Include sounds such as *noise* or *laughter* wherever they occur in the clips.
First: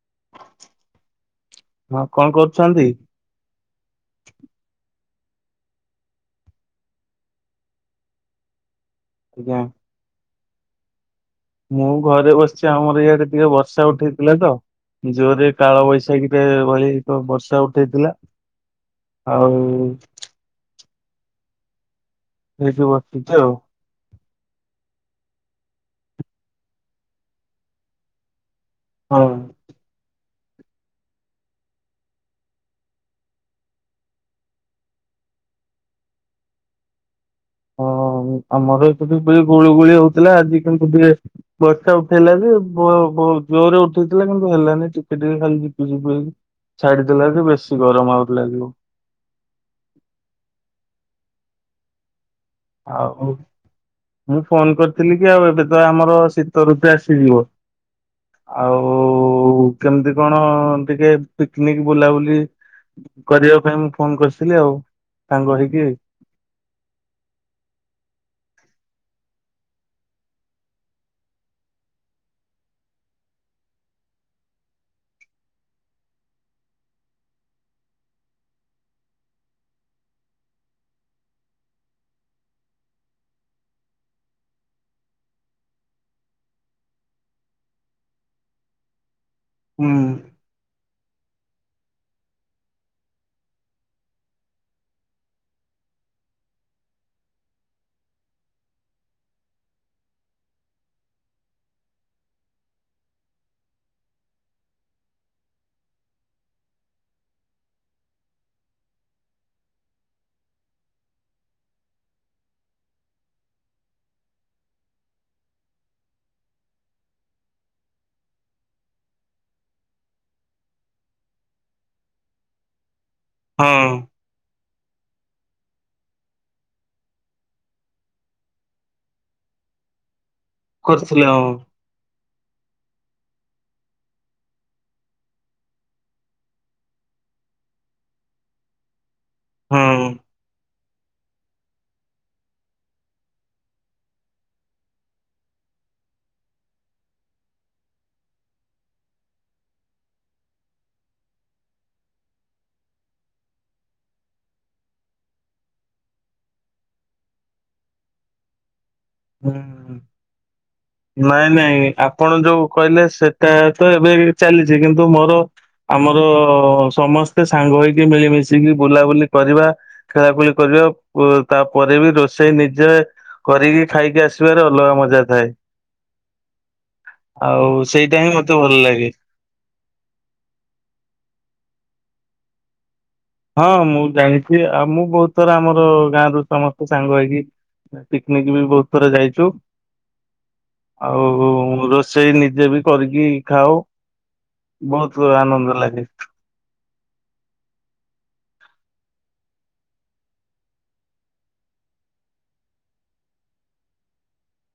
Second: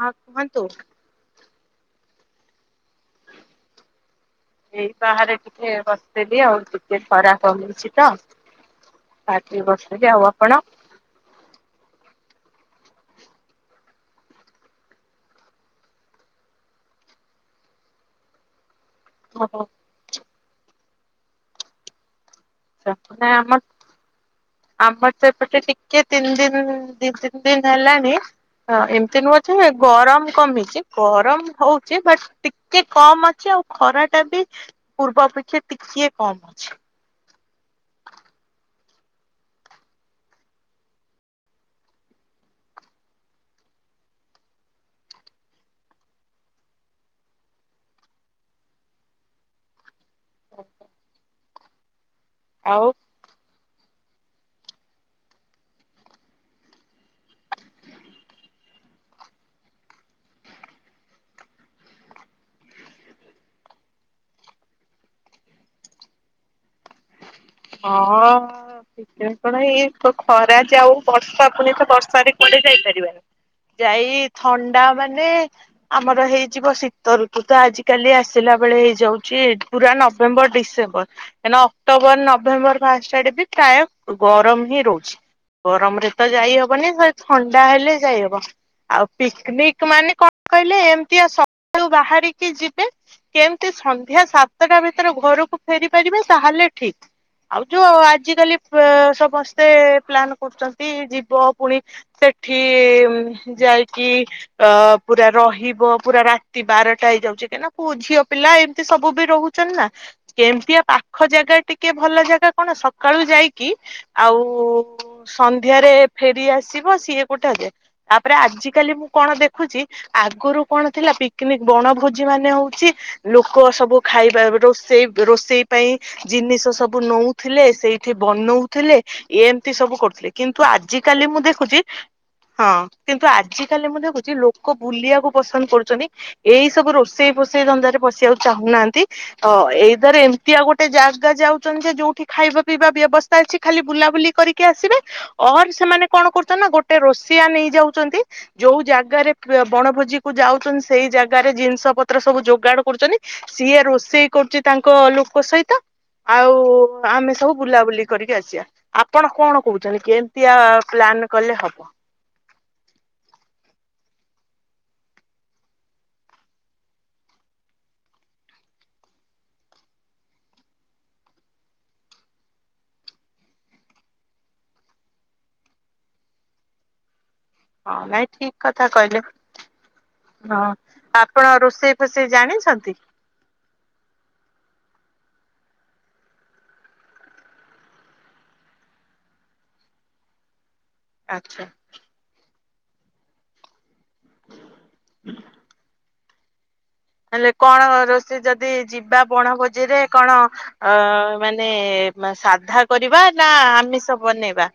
ହଁ କୁହନ୍ତୁ। ହଁ କଣ କରୁଚନ୍ତି? ଏଇ ବାହାରେ ଟିକେ ବସିଥିଲିି ଆଉ ଟିକେ ଖରା କମୁଛି ତ। ଆଜ୍ଞା ଖାଇକି ବସିଥିଲି ଆଉ। କଣ? ମୁଁ ଘରେ ବସିଛି ଆମର ଇଆଡେ ଟିକେ ବର୍ଷା ଉଠେଇଥିଲା ତ ଜୋରରେ କାଳ ବୈଶାଖୀରେ ରହି ତ ବର୍ଷା ଉଠେଇଥିଲା। ଆଉ ଓହୋ। ଏଠି ନାଇଁ ବସିଚି ଆମ ଆଉ। ଆମର ସେପଟେ ଟିକେ ତିନି ଦିନ ଦି ତିନି ଦିନ ହେଲାଣି ହଁ ଏମିତି ହଁ। ନୁହଁ ଯେ ଗରମ କମିଛି ଗରମ ହଉଛି ବଟ୍ ଟିକେ କମ ଅଛି ଆଉ ଖରା ଟା ବି ପୂର୍ବ ଅପେକ୍ଷା ଟିକେ କମ ଅଛି। ହଁ ଆମର ଏଠି ଗୁଳୁଗୁଳି ହଉଥିଲା ଆଜି କିନ୍ତୁ ଟିକେ ବର୍ଷା ଉଠେଇଲା ଯେ ବ ଜୋରରେ ଉଠେଇଥିଲା କିନ୍ତୁ ହେଲାନି ଟିକେ ଟିକେ ଖାଲିି ଝିପିଝିପି ହେଇକି ଛାଡିଦେଲା ଯେ ବେଶୀ ଗରମ ଆହୁରି ଲାଗିବ। *inaudible* ଆଉ ହଉ। ମୁଁ ଫୋନ କରିଥିଲି କି ଆଉ ଏବେ ତ ଆମର ଶୀତ ଋତୁ ଆସିଯିବ ଆଉ କେମିତି କଣ ଟିକେ ପିକନିକ ବୁଲାବୁଲି କରିବା ପାଇଁ ମୁଁ ଫୋନ କରିଥିଲି ଆଉ ସାଙ୍ଗ ହେଇକି। ହଁ କଣ ଏଇ ଖରା ଯେ ଆଉ ବର୍ଷା ପୁଣି ତ ବର୍ଷାରେ କୁଆଡେ ଯାଇପାରିବାନି ଯାଇ ଥଣ୍ଡା ମାନେ ଆମର ହେଇଯିବ ଶୀତ ଋତୁ ତ ଆଜିକାଲି ଆସିଲା ବେଳେ ହେଇଯାଉଛି ପୁରା ନଭେମ୍ବର ଡିସେମ୍ବର କାଇଁକିନା ଅକ୍ଟୋବର ନ ନଭେମ୍ବର ଫାଷ୍ଟ ଆଡେ ବି ପ୍ରାୟ ଗରମ ହିଁ ରହୁଛି ଗରମରେ ତ ଯାଇହବନି ଥଣ୍ଡା ହେଲେ ଯାଇ ହବ ଆଉ ହୁଁ ପିକନିକ ମାନେ କଣ କହିଲେ ଏମ ସକାଳୁ ବାହାରିକି ଯିବେ କେମିତି ସନ୍ଧ୍ୟା ସାତଟା ଭିତରେ ଘରକୁ ଫେରି ପାରିବେ ତାହେଲେ ଠିକ। ଆଉ ଯୋଉ ଆଜିକାଲି ସମସ୍ତେ ପ୍ଲାନ କରୁଛନ୍ତି ଯିବ ପୁଣି ସେଠି ଯାଇକି ଅ ପୁରା ରହିବ ପୁରା ରାତି ବାରଟା ହେଇଯାଉଛି କାହିଁକିନା ଝିଅ ପିଲା ଏମିତି ସବୁ ବି ରହୁଛନ୍ତି ନା କେମିତିଆ ପାଖ ଜାଗା ଟିକେ ଭଲ ଜାଗା କଣ ସକାଳୁ ଯାଇକି ଆଉ ସନ୍ଧ୍ୟାରେ ଫେରି ଆସିବ ସିଏ ଗୋଟେ ଅଧେ ତାପରେ ଆଜିିକାଲି ମୁଁ କଣ ଦେଖୁଛି ଆଗରୁ କଣ ଥିଲା ପିକନିକ ବଣଭୋଜି ମାନେ ହଉଛି। ଲୋକ ହଁ ସବୁ ଖାଇବା ଆଗରୁ ସେଇ ରୋଷେଇ ପାଇଁ ଜିନିଷ ସବୁ ସବୁ ନଉଥିଲେ ସେଇଠି ବନଉଥିଲେ ଏମିତି ସବୁ କରୁଥିଲେ କିନ୍ତୁ ଆଜି କରିଥିଲେ କାଲି ମୁଁ ହଁ ଦେଖୁଛି ହଁ କିନ୍ତୁ ଆଜି କାଲି ମୁଁ ଦେଖୁଛି ଲୋକ ବୁଲିବାକୁ ପସନ୍ଦ କରୁଛନ୍ତି ଏଇ ସବୁ ରୋଷେଇ ଫଷେଇ ଧନ୍ଦାରେ ପଶିବାକୁ ଚାହୁଁନାହାନ୍ତି ଅ ହଁ। ଏଇଦରେ ଏମ- ଫିର୍ ଆଉ ଗୋଟେ ଜାଗା ଯାଉ। ଯେ ଯୋଉଠି ଖାଇବା ପିଇବା ବ୍ୟବସ୍ଥା ଅଛି ଖାଲି ବୁଲାବୁଲି କରିକି ଆସିବେ ଅର୍ ସେମାନେ କଣ କରୁଛନ୍ତି ନା ଗୋଟେ ରୋଷେଆ ନେଇଯାଉଛନ୍ତି ଯୋଉ ଜାଗାରେ ବଣଭୋଜି କୁ ଯାଉଛନ୍ତି ସେଇ ଜାଗାରେ ଜିନିଷ ପତ୍ର ସବୁ ଯୋଗାଡ କରୁଛନ୍ତି ସିଏ ରୋଷେଇ କରୁଛି ତାଙ୍କ ଲୋକ ସହିତ। ଆଉ ଆମେ ସବୁ ବୁଲାବୁଲି କରିକି ଆସିବା। ଆପଣ ହୁଁ କଣ କହୁଛନ୍ତି କେମିତିଆ ପ୍ଲାନ କଲେ ନାଇଁ ହବ? ନାଇଁ ଆପଣ ଯୋଉ କହିଲେ ସେଟା ତ ଏବେ ବି ଚାଲିଚି କିନ୍ତୁ ମୋର ଆମର ସମସ୍ତେ ସାଙ୍ଗ ହେଇକି ମିଳିମିଶିକି ବୁଲାବୁଲି କରିବା ଖେଳାଖୁଳି କରିବା ତାପରେ ବି ରୋଷେଇ ନିଜେ କରିକି ଖାଇକି ଆସିବାରେ ଅଲଗା ମଜା ଥାଏ। ଆଉ ହଁ ସେଇଟା ନାଇଁ ହିଁ ମତେ ଠିକ୍ ଭଲ କଥା ଲାଗେ। କହିଲେ ହଁ ଆପଣ ରୋଷେଇ ଫୋଷେଇ ଜାଣିଚନ୍ତି? ହଁ ମୁଁ ଜାଣିଚି ଆଉ ମୁଁ ବହୁତ ଥର ଆମର ଗାଁ ରୁ ସମସ୍ତେ ସାଙ୍ଗ ହେଇକି ପିକନିକ୍ ବି ବହୁତ ଥର ଯାଇଚୁ। ଆଉ ଆଚ୍ଛା। ରୋଷେଇ ନିଜେ ବି କରିକି ଖାଉ। ବହୁତ ଆନନ୍ଦ ଲାଗେ। ହେଲେ କଣ ରୋଷେଇ ଯଦି ଯିବା ବଣଭୋଜିରେ କଣ ଅ ମାନେ ମା ସାଧା କରିବା ନା ଆମିଷ ବନେଇବା?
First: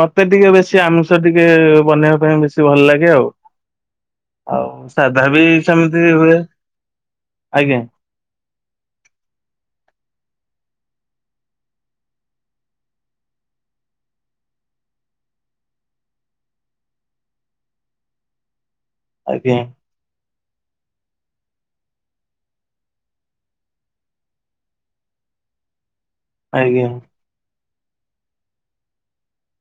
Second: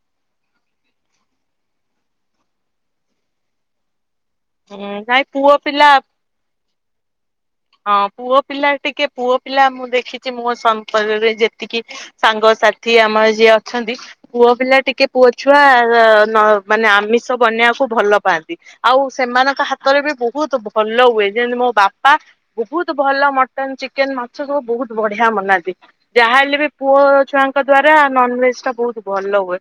ମୋତେ ଟିକେ ବେଶି ଆମିଷ ଟିକେ ବନେଇବା ପାଇଁ ବେଶି ଭଲ ଲାଗେ ଆଉ। ଆଉ ହୁଁ ନାଇଁ ସାଧା ବି ପୁଅ ପିଲା ସେମିତି ହୁଏ। ଆଜ୍ଞା ହଁ ପୁଅ ପିଲା ଟିକେ ପୁଅ ପିଲା ମୁଁ ଦେଖିଚି ମୋ ସ୍ୱାମୀ *unintelligible* ଯେତିକି ସାଙ୍ଗସାଥି ଆମର ଯିଏ ଅଛନ୍ତି ପୁଅ ପିଲା ଟିକେ ପୁଅ ଛୁଆ ଆ ନ ମାନେ ଆମିଷ ବନେଇବାକୁ ଭଲ ପାଆନ୍ତି। ଆଉ ଆଜ୍ଞା ସେମାନଙ୍କ ହାତରେ ବି ବହୁତ ଭଲ ହୁଏ ଯେମିତି ମୋ ବାପା। ବହୁତ ଭଲ ମଟନ ଚିକେନ ମାଛ ସବୁ ବହୁତ ବଢିଆ ମନାନ୍ତି। ଯାହା ହେଲେ ବି ଆଜ୍ଞା ପୁଅ ଛୁଆଙ୍କ କ ଦ୍ଵାରା ନନ୍ ଭେଜ ଟା ବହୁତ ଭଲ ହୁଏ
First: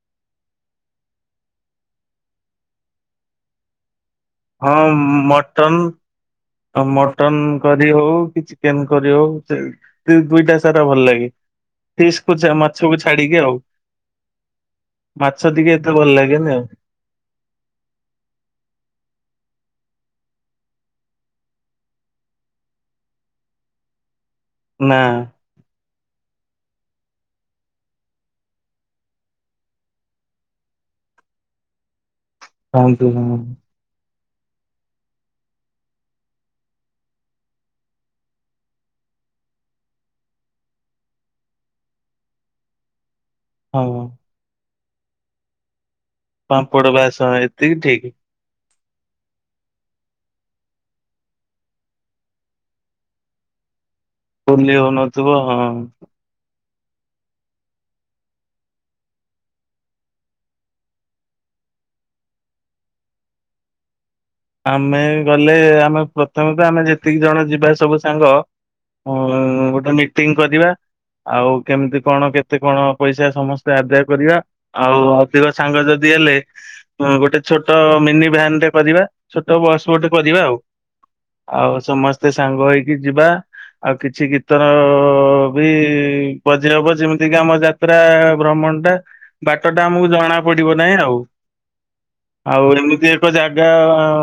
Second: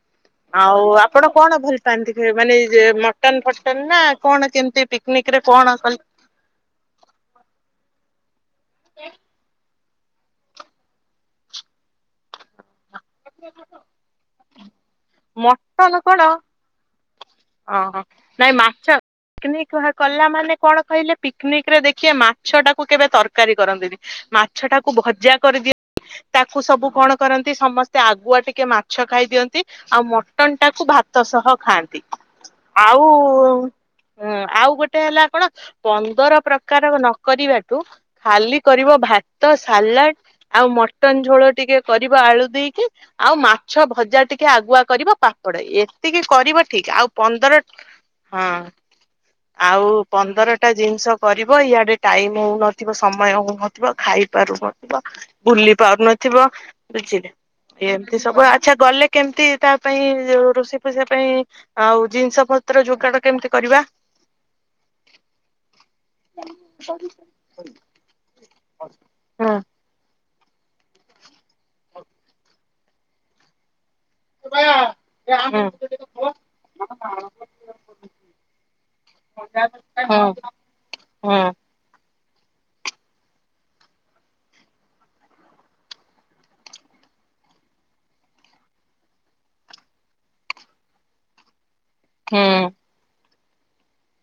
ଆଉ ଆପଣ କଣ ଭଲ ପାଆନ୍ତି ଖେ ମାନେ ଏ ଯେ ମଟନ ଫଟନ ନା କଣ କେମିତି ହଁ ପିକନିକ ରେ କଣ ମଟନ୍ କଲେ ଆଉ ମଟନ୍ କରି ହୋଉ କିଛି କେନ କରି ହୋଉ ଯେ *unintelligible* ଦୁଇଟା ସାରା ଭଲ ଲାଗେ। *unintelligible* ମାଛକୁ ଛାଡିକି ଆଉ ମାଛ ଟିକେ ମଟନ ଏତେ ଭଲ କଣ ଲାଗେନି ଆଉ। ପିକନିକ୍ ହ କଲା ମାନେ କଣ କହିଲେ ପିକନିକ୍ ରେ ଦେଖିଏ ମାଛ ଟାକୁ କେବେ ତରକାରୀ କରନ୍ତିନି ମାଛଟାକୁ ନା। ଭଜା କରିଦିଅ ତାକୁ ସବୁ କଣ କରନ୍ତି ସମସ୍ତ ତ ଆଗୁଆ ଟିକେ ମାଛ ଖାଇଦିଅନ୍ତି ଆଉ ମଟନ୍ ଟାକୁ ଭାତ ସହ ଖାଆନ୍ତି। ଆଉ। ଖାଆନ୍ତୁ ହଁ ହୁଁ ଆଉ ଗୋଟେ ହେଲା କଣ ପନ୍ଦର ପ୍ରକାର ନକରିବାଠୁ ଖାଲି କରିବ ଭାତ ସାଲାଡ ଆଉ ମଟନ୍ ଝୋଳ ଟିକେ କରିବ ଆଳୁ ଦେଇକ କି ଆଉ ମାଛ ହଁ ଭଜା ଟିକେ ଆଗୁଆ କରିବ ପାମ୍ପଡ ଏ ତିକି କରିବ ପାମ୍ପଡ ଠିକ ଆଉ ବାସ ପନ୍ଦର ଏତିକି ଠିକ। ହଁ। ଆଉ ପନ୍ଦରଟା ଜିନିଷ କରିବ ଇଆଡେ ଟାଇମ୍ ହଉନଥିବ ସମୟ ହଉନଥିବ ଖାଇ ପୋଲି ପାରୁନଥିବ ହଉନଥିବ ହଁ ବୁଲି ପାରୁନଥିବ। ବୁଝିଲେ ଏମତି ସବୁ ଆଚ୍ଛା ଗଲେ କେମିତି ତା ପାଇଁ ରୋଷେଇ ଫୋଷେଇ ପାଇଁ ଆଉ ଜିନିଷ ପତ୍ର ଯୋଗାଡ କେମିତି କରିବା? ଆମେ ଗଲେ ଆମେ ପ୍ରଥମେ ତ ଆମେ ଯେତିକି ଜଣ ଯିବା ସବୁ ସାଙ୍ଗ ଅଁ ହୁଁ ଗୋଟେ ମି ଟିଙ୍ଗ କରିବା ଆଉ କେମିତି କଣ କେତେ କଣ ପଇସା ସମସ୍ତେ ଆଦାୟ କରିବା ଆଉ ଅଧିକ ହୁଁ ସାଙ୍ଗ ଯଦି ହେଲେ ଗୋଟେ ଛୋଟ ମିନି ଭ୍ୟାନ୍ ରେ କରିବା। ଛୋଟ ବସ ଗୋଟେ ହୁଁ ହୁଁ କରିବା ଆଉ ହୁଁ ଆଉ ସେମି ସମସ୍ତେ ସାଙ୍ଗ ହେଇକି ଯିବା ଆଉ କିଛି ଗୀତର ବି ମଝିରେ ହବ ଯେମିତି କିି ଆମ ଯାତ୍ରା ଭ୍ରମଣ ଟା ବାଟ ଟା ଆମକୁ ଜଣା ପଡିବ ନାଇଁ ଆଉ। ଆଉ ଏମିତି ତୋ ଜାଗା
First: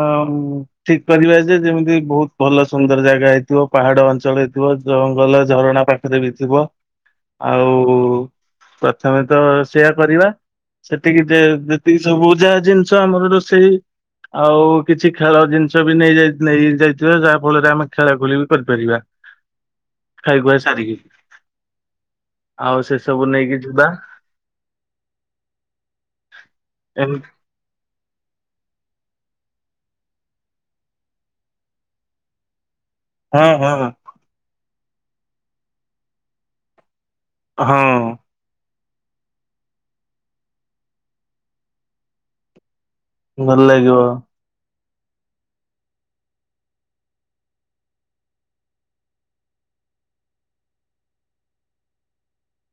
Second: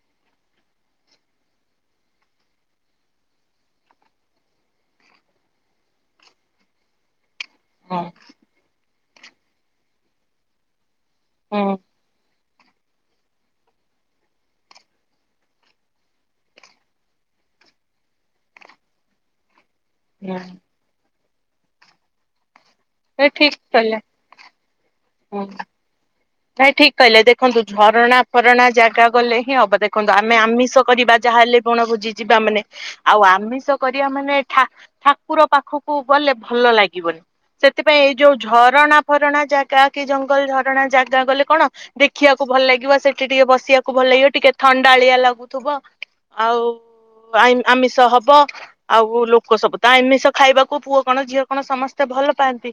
ଗା ଠିକ୍ କରିବା ଯେ ଯେମିତି ବୋହୁତ ଭଲ ସୁନ୍ଦର ଜାଗା ହେଇଥିବ। ପାହାଡ ଅଞ୍ଚଳ ହେଇଥିବ ଜଙ୍ଗଲ ଝରଣା ପାଖରେ ବି ଥିବ। ଆଉ ହୁଁ ତମେ ତ ସେୟା କରିବା। ସେତିକି ଯେ ଯେତିକି ସବୁ ଯା ଜିନିଷ ଆମର ରୋଷେଇ ଆଉ କିଛି ଖେଳ ଜିନିଷ ବି ନେଇ ଯାଇ ନେଇ ଯାଇଥିବା ଯାହା ଫଳରେ ଆମେ ଖେଳାଖୁଳି ବି କରିପାରିବା। ଖାଇ ଖୁଆ ସାରିକି। ଆଉ ସେ ସବୁ ହୁଁ ନେଇକି ଯିବା। ହୁଁ ନାଇଁ ଠି୍କ କହିଲେ ଏମତି ଦେଖନ୍ତୁ ଝର ଣା ଫରଣା ଜାଗା ଗଲେ ହିଁ ହବ ଦେଖନ୍ତୁ। ଆମେ ଆମିଷ କରିବା ଯାହାହଲେ ବଣ ଭୋଜି ଯିବା ମାନେ ଆଉ ହଁ ଆମିଷ ହଁ କରିବା ମାନେ ଠା ଠାକୁର ପାଖକୁ ଗଲେ ଭଲ ଲାଗିବନି। ସେଥିପାଇଁ ହଁ ଏଇ ଯୋଉ ଝରଣା ଝରଣା ଜାଗା କି ଜଙ୍ଗଲ ଝରଣା ଜାଗ ଗଲେ କଣ ଦେଖିବାକୁ ଭଲ ଲାଗିବ ସେଠି ଟିକେ ବସିବାକୁ ଭଲ ଲାଗିବ ଟିକେ ଥଣ୍ଡ ଡାଳିଆ ଲାଗୁଥିବ ଆଉ ଆମି ଆମିଷ ହବ ଆଉ ଲୋକ ସବୁ ତ ଆମିଷ ଖାଇବାକୁ ପୁଅ କଣ ଝିଅ କଣ ସମସ୍ତେ ଭଲ ପାଆନ୍ତି।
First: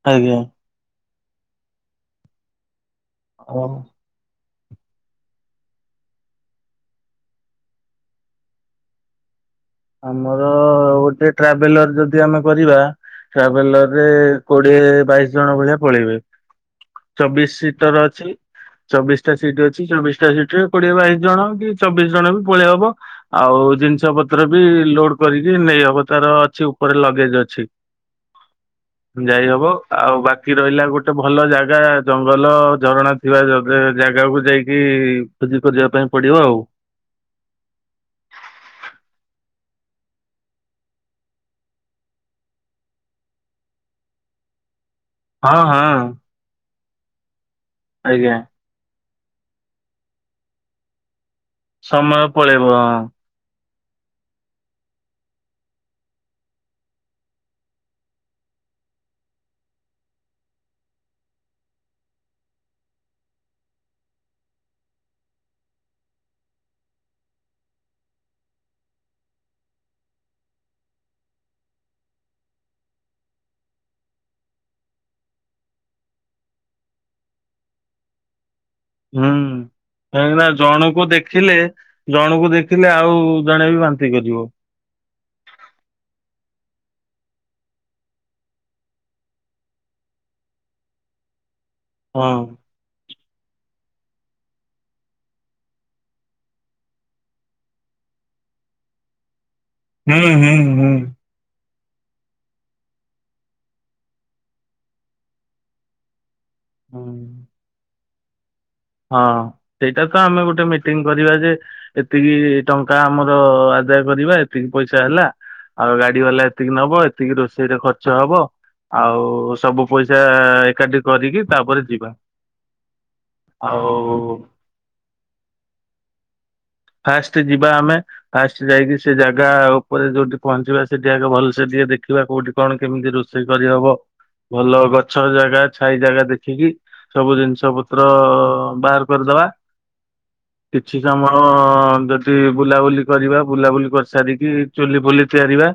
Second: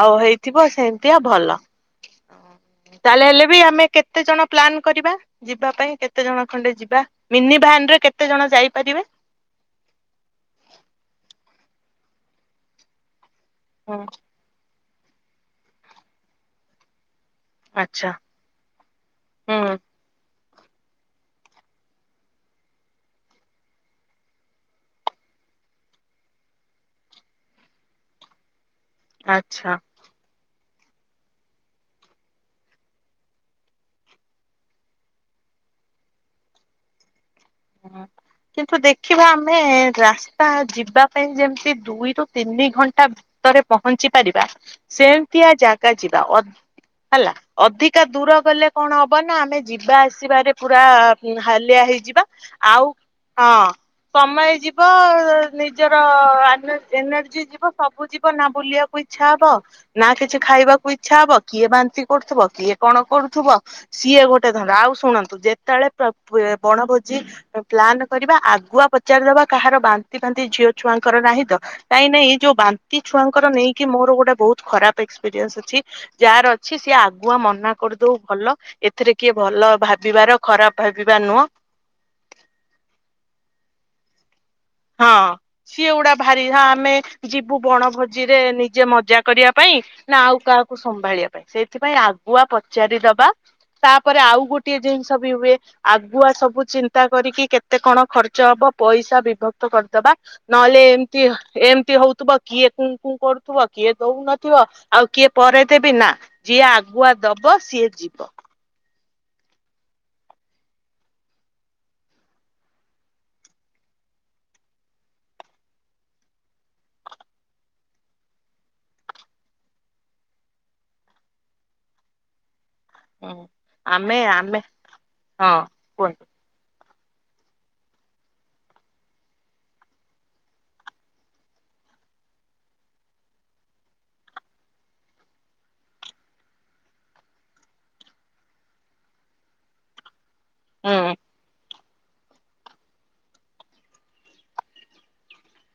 ଆଉ ଆଜ୍ଞା ହେଇଥିବ ସେ ଭଲ। ତାହେଲେ ହେଲେ ବି ଆଉ ଆମେ କେତେ ଜଣ ପ୍ଲାନ୍ କରିବା ଯିବା ପାଇଁ କେତେ ଜଣ ଖଣ୍ଡେ ଯିବା। ମିନି ଭାନରେ କେତେ ଜଣ ଯାଇପାରିବେ? ଆମର ଗୋଟେ ଟ୍ରାଭେଲର ଯଦି ଆମେ କରିବା ଟ୍ରାଭେଲର ହୁଁ ରେ କୋଡିଏ ବାଇଶି ଜଣ ଭଳିଆ ପଳେଇବେ। ଚବିଶ ସିଟ ର ଆଚ୍ଛା ଅଛି। ଚବିଶଟା ସିଟ ହୁଁ ଅଛି। ଚବିଶଟା ସିଟ କୋଡିଏ ବାଇଶି ଜଣ କି ଚବିଶ ଜଣ ବି ପଳେଇ ହବ। ଆଉ ଜିନିଷ ପତ ତ୍ର ବି ଲୋଡ କରିକି ନେଇହବ ତାର ଅଛି ଉପରେ ଲଗେଜ ଅଛି। ଯାଇ ହବ। ଆଚ୍ଛା ଆଉ ବା ବାକି ରହିଲା ଗୋଟେ ଭଲ ଜାଗା। ଜଙ୍ଗଲ ଝରଣା ଥିବା ଜାଗାକୁ ଯାଇକି ଖୋଜି ଖୋଜିଆ ପାଇଁ ପଡିବ ଆଉ। କିନ୍ତୁ ଦେଖିବା ଆମେ ରାସ୍ତା ଯିବା ପାଇଁ ଯେମିତି ଦୁଇରୁ ତିନି ଘଣ୍ଟା ଭିତରେ ପହଞ୍ଚି ପାରିବା। ସେମତିଆ ହଁ ଜାଗା ହଁ ଜିବା। ଅ ହେଲା। ଅଧିକା ଆଜ୍ଞା ଦୂର ଗଲେ କଣ ହ ହବ ନା ଆମେ ଯିବା ଆସିବାରେ ପୁରା ହୁଁ ହାଲିଆ ହେଇଯିବା। ସମୟ ପଳେଇବ ଆଉ ହଁ। ହଁ ସମୟ ଯିବ, ନିଜର ଏନ ଏନର୍ଜି ଯିବ, ସବୁ ଯିବ ନା ବୁଲିଆକୁ ଇଚ୍ଛା ହବ। ନା କିଛି ଖାଇବାକୁ ଇଚ୍ଛା ହବ, କିଏ ବାନ୍ତି କରୁଥିବ, କିଏ କଣ କରୁଥିବ ସିଏ ଗୋଟେ ଧନ୍ଦା। ଆଉ ଶୁଣନ୍ତୁ, ଯେତେବେଳେ ବଣଭୋଜି ପ୍ଲାନ କରିବା ଆଗୁଆ ପଚାରିଦବା, କାହାର ବାନ୍ତି ଫାନ୍ତି ଝିଅ ଛୁଆଙ୍କର ନାହିଁ ତ? କାଇଁ ନ ଏ ଯୋଉ ବାନ୍ତି ଛୁଆଙ୍କର ନେଇକି ମୋର ଗୋଟେ ବହୁତ ଖରାପ ଏକ୍ସପିରିଏନ୍ସ ଅଛି। ଯାହାର ଅଛି ସିଏ ଆଗୁଆ ମନା କରିଦଉ ଭଲ। ଏଥିରେ କିଏ ହୁଁ। ଭଲ ଭାବିବାର କାହିଁକି ନା ଖରାପ ଜଣକୁ ଭାବିବା ନୁହଁ। ଦେଖିଲେ ଜଣକୁ ଦେଖିଲେ ଆଉ ଜଣେ ବି ବାନ୍ତି କରିବ। ହଁ ସିଏ ଗୁଡା ଭାରିଥା ଆମେ ଯିବୁ ବଣ ଭୋଜିରେ ନିଜେ ମଜା କରିବା ପାଇଁ, ନା ଆଉ କାହାକୁ ସମ୍ଭାଳିବା ପାଇଁ। ସେଇ ଥିପାଇଁ ଆଗୁଆ ହଁ ପଚାରିଦବା। ତାପରେ ଆଉ ଗୋଟଏ ଜିନିଷ ବି ହୁଏ, ଆଗୁଆ ସବୁ ଚିନ୍ତା କରିକି କେତେ କଣ ଖର୍ଚ୍ଚ ହବ ପଇସା ବିଭକ୍ତ କରିଦବା। ହୁଁ ହୁଁ ନହେଲେ ହୁଁ। ଏମିତି ଏମ ହଉଥିବ, କିଏ କୁଁ କୁଁ କରୁଥିବ, କିଏ ଦଉନଥିବ ଆଉ କିଏ ପରେ ଦେବି, ନା ଯିଏ ଆଗୁଆ ହୁଁ। ଦବ ସିଏ ଯି ହଁ ସେଇଟା ତ ଆମେ ଗୋଟେ ମିଟିଂ କରିବା ଯେ, ଏତିକି ଟଙ୍କା ଆମର ଆଦାୟ କରିବା, ଏତିକି ପଇସା ହେଲା, ଆଉ ଗାଡ଼ି ବାଲା ଏତିକି ନେବ, ଏତିକି ରୋଷେଇରେ ଖର୍ଚ୍ଚ ହବ। ଆଉ ସବୁ ପଇସା ଏକାଠି କରିକି ତାପରେ ଯିବା। ହୁଁ, ଆଉ ଆମେ ଆମେ ହଁ କୁହନ୍ତୁ। ଫାଷ୍ଟ ଯିବା ଆମେ। ଫାଷ୍ଟ ଯାଇକି ସେ ଜାଗା ଉପରେ ଯୋଉଠି ପହଞ୍ଚିବା ସେଠି ଆଗ ଭଲସେ ଟିକେ ଦେଖିବା କୋଉଠି କଣ କେମିତି ରୋଷେଇ କରିହବ। ଭଲ ଗଛ ଜାଗା ଛାଇ ଜାଗା ଦେଖିକି ସବୁ ଜିନିଷ ପତ୍ର ବାହାର କରିଦବା। ହୁଁ କିଛି କାମ ଯଦି ବୁଲାବୁଲି କରିବା ବୁଲାବୁଲି କରିସାରିକି ଚୁଲି ଫୁଲି ତିଆରିିବା।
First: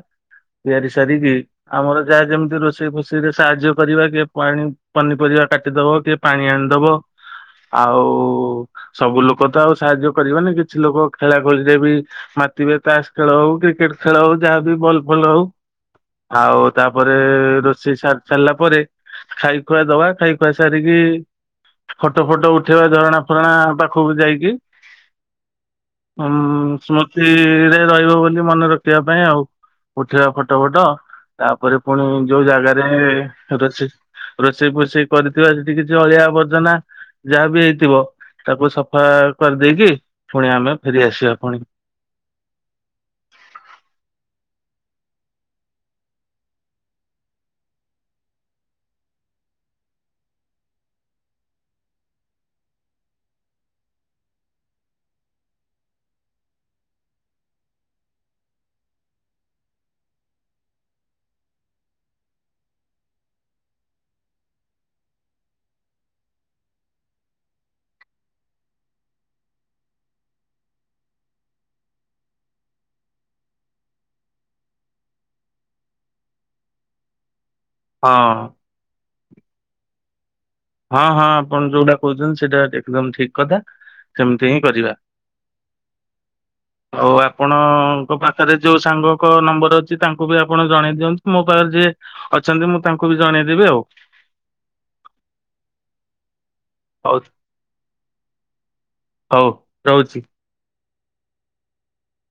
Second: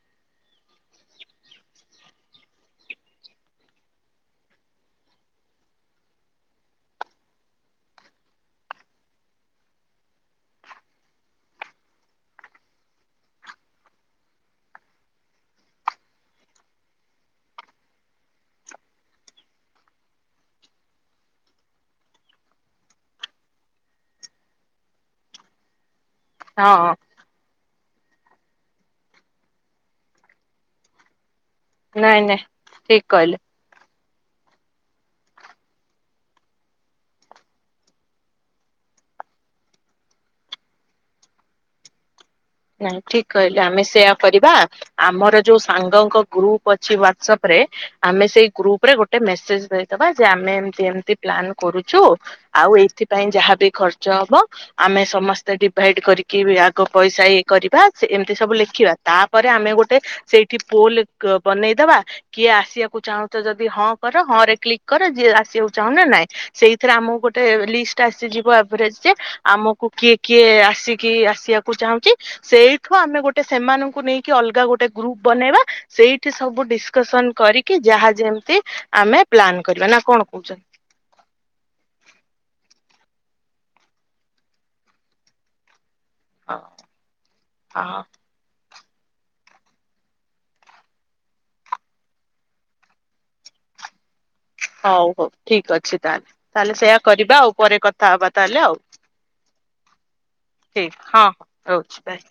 ତିଆରି ସାରିକି ଆମର ଯାହା ଯେମିତି ରୋଷେଇ ଫୋଷେଇରେ ସାହାଯ୍ୟ କରିବା। କିଏ ପାଣି ପନିପରିବା କାଟିଦବ, କିଏ ପାଣି ଆଣିଦବ। ଆଉ ସବୁ ଲୋକ ତ ଆଉ ସାହାଯ୍ୟ କରିବନି କିଛି ଲୋକ ଖେଳା ଖେଳିରେ ବି ମାତିିବେ ତାସ୍ ଖେଳ ହଉ କ୍ରିକେଟ ଖେଳ ହଉ ଯାହାବ ବଲ୍ ଫଲ ହଉ ଆଉ ତାପରେ ରୋଷେଇ ସାରି ସାରିଲା ପରେ ଖାଇ ଖୁଆ ଦବା ଖାଇଖୁଆ ସାରିକି ଫଟୋ ଫଟ ଉଠେଇବା ଝରଣା ଫରଣା ପାଖକୁ ଯାଇକି ହଁ ସ୍ମୃତିରେ ରହିବ ବୋଲି ମନେ ରଖିବା ପାଇଁ ଆଉ ଉଠିବା ଫଟୋ ଫଟ ତାପରେ ପୁଣି ନାଇଁ ନାଇଁ ଯୋଉ ଜାଗାରେ ଠିକ କହିଲେ। ରଛି ରୋଷେଇ ଫୋଷେଇ କରିଥିବା ସେଠି କିଛି ଅଳିଆ ଆବର୍ଜନା ଯାହା ବି ହେଇଥିବ ତାକୁ ସଫା କରିଦେଇକି ପୁଣି ଆମେ ଫେରି ଆସିବା ପୁଣି ନାଇଁ ଠିକ କହିଲେ ଆମେ ସେୟା କରିବା ଆମର ଯୋଉ ସାଙ୍ଗଙ୍କ ଗ୍ରୁପ ଅଛି ହାଠଟସଆପ ରେ ଆମେ ସେଇ ଗ୍ରୁପ ରେ ଗୋଟେ ମେସେଜ ଦେଇଦବା ଯେ ଆମେ ଏମ ଏମତି ପ୍ଲାନ୍ କରୁଛୁ ଆଉ ଏଇଥିପାଇଁ ଯାହାବି ଖର୍ଚ୍ଚ ହବ ଆମେ ସମସ୍ତେ ଡିଭାଇଡ କରିକି ଆଗ ପଇସା କରିବା ଏମିତି ସବୁ ଲେଖିବା ତାପରେ ଆମେ ଗୋଟେ ସେଇଠି ପୋଲ ବନେଇଦବା କିଏ ଆସିବାକୁ ଚାହୁଁଛ ଯଦି ହଁ କର ହଁ ରେ କ୍ଲିକ କର ଯିଏ ଆସିବାକୁ ଚାହୁଁନ ନାଇଁ ସେଇଥିରେ ଆମକୁ ଗୋଟେ ଲିଷ୍ଟ ଆସିଯିବ ଆଭରେଜ ଯେ ଆମକୁ କିଏ କିଏ ଆସିକି ଆସିବାକୁ ଚାହୁଁଛି ସେଇଠୁ ଆମେ ଗୋଟେ ସେମାନଙ୍କୁ ନେଇକି ଅଲଗା ଗୋଟେ ଗ୍ରୁପ ବନେଇବା ସେଇଠି ସବୁ ଡିସକସନ କରି କି ଯାହା ହଁ। ଯେମିତି ଆମେ ପ୍ଲାନ୍ କରିବା ନା କଣ କହୁଛନ୍ତି? ହଁ ହଁ ଆପଣ ଯୋଉଟା କହୁଛନ୍ତି ସେଇଟା ଏକଦମ ଠିକ କଥା ସେମିତି ହିଁ କରିବା। ହଁ ଆଉ ହଁ ଆପଣଙ୍କ ପାଖରେ ଯୋଉ ସାଙ୍ଗଙ୍କ ନମ୍ବର ଅଛି ତାଙ୍କୁ ବି ଆପଣ ଜଣେଇ ଦିଅନ୍ତୁ ମୋ ପାଖରେ ଯିଏ ଅଛନ୍ତି ମୁଁ ତାଙ୍କୁ ବି ଜଣେଇଦେବି ଆଉ ହଉ ହଉ ଠିକ ଅଛି ତାହେଲେ। ତାହେଲେ ସେୟା ହଉ କରିବା ଆଉ ପରେ କଥା ହବା ତାହେଲେ ଆଉ। ହଉ ରହୁଚି। ଠିକ ହଁ ହଁ ରହୁଛି ବାଇ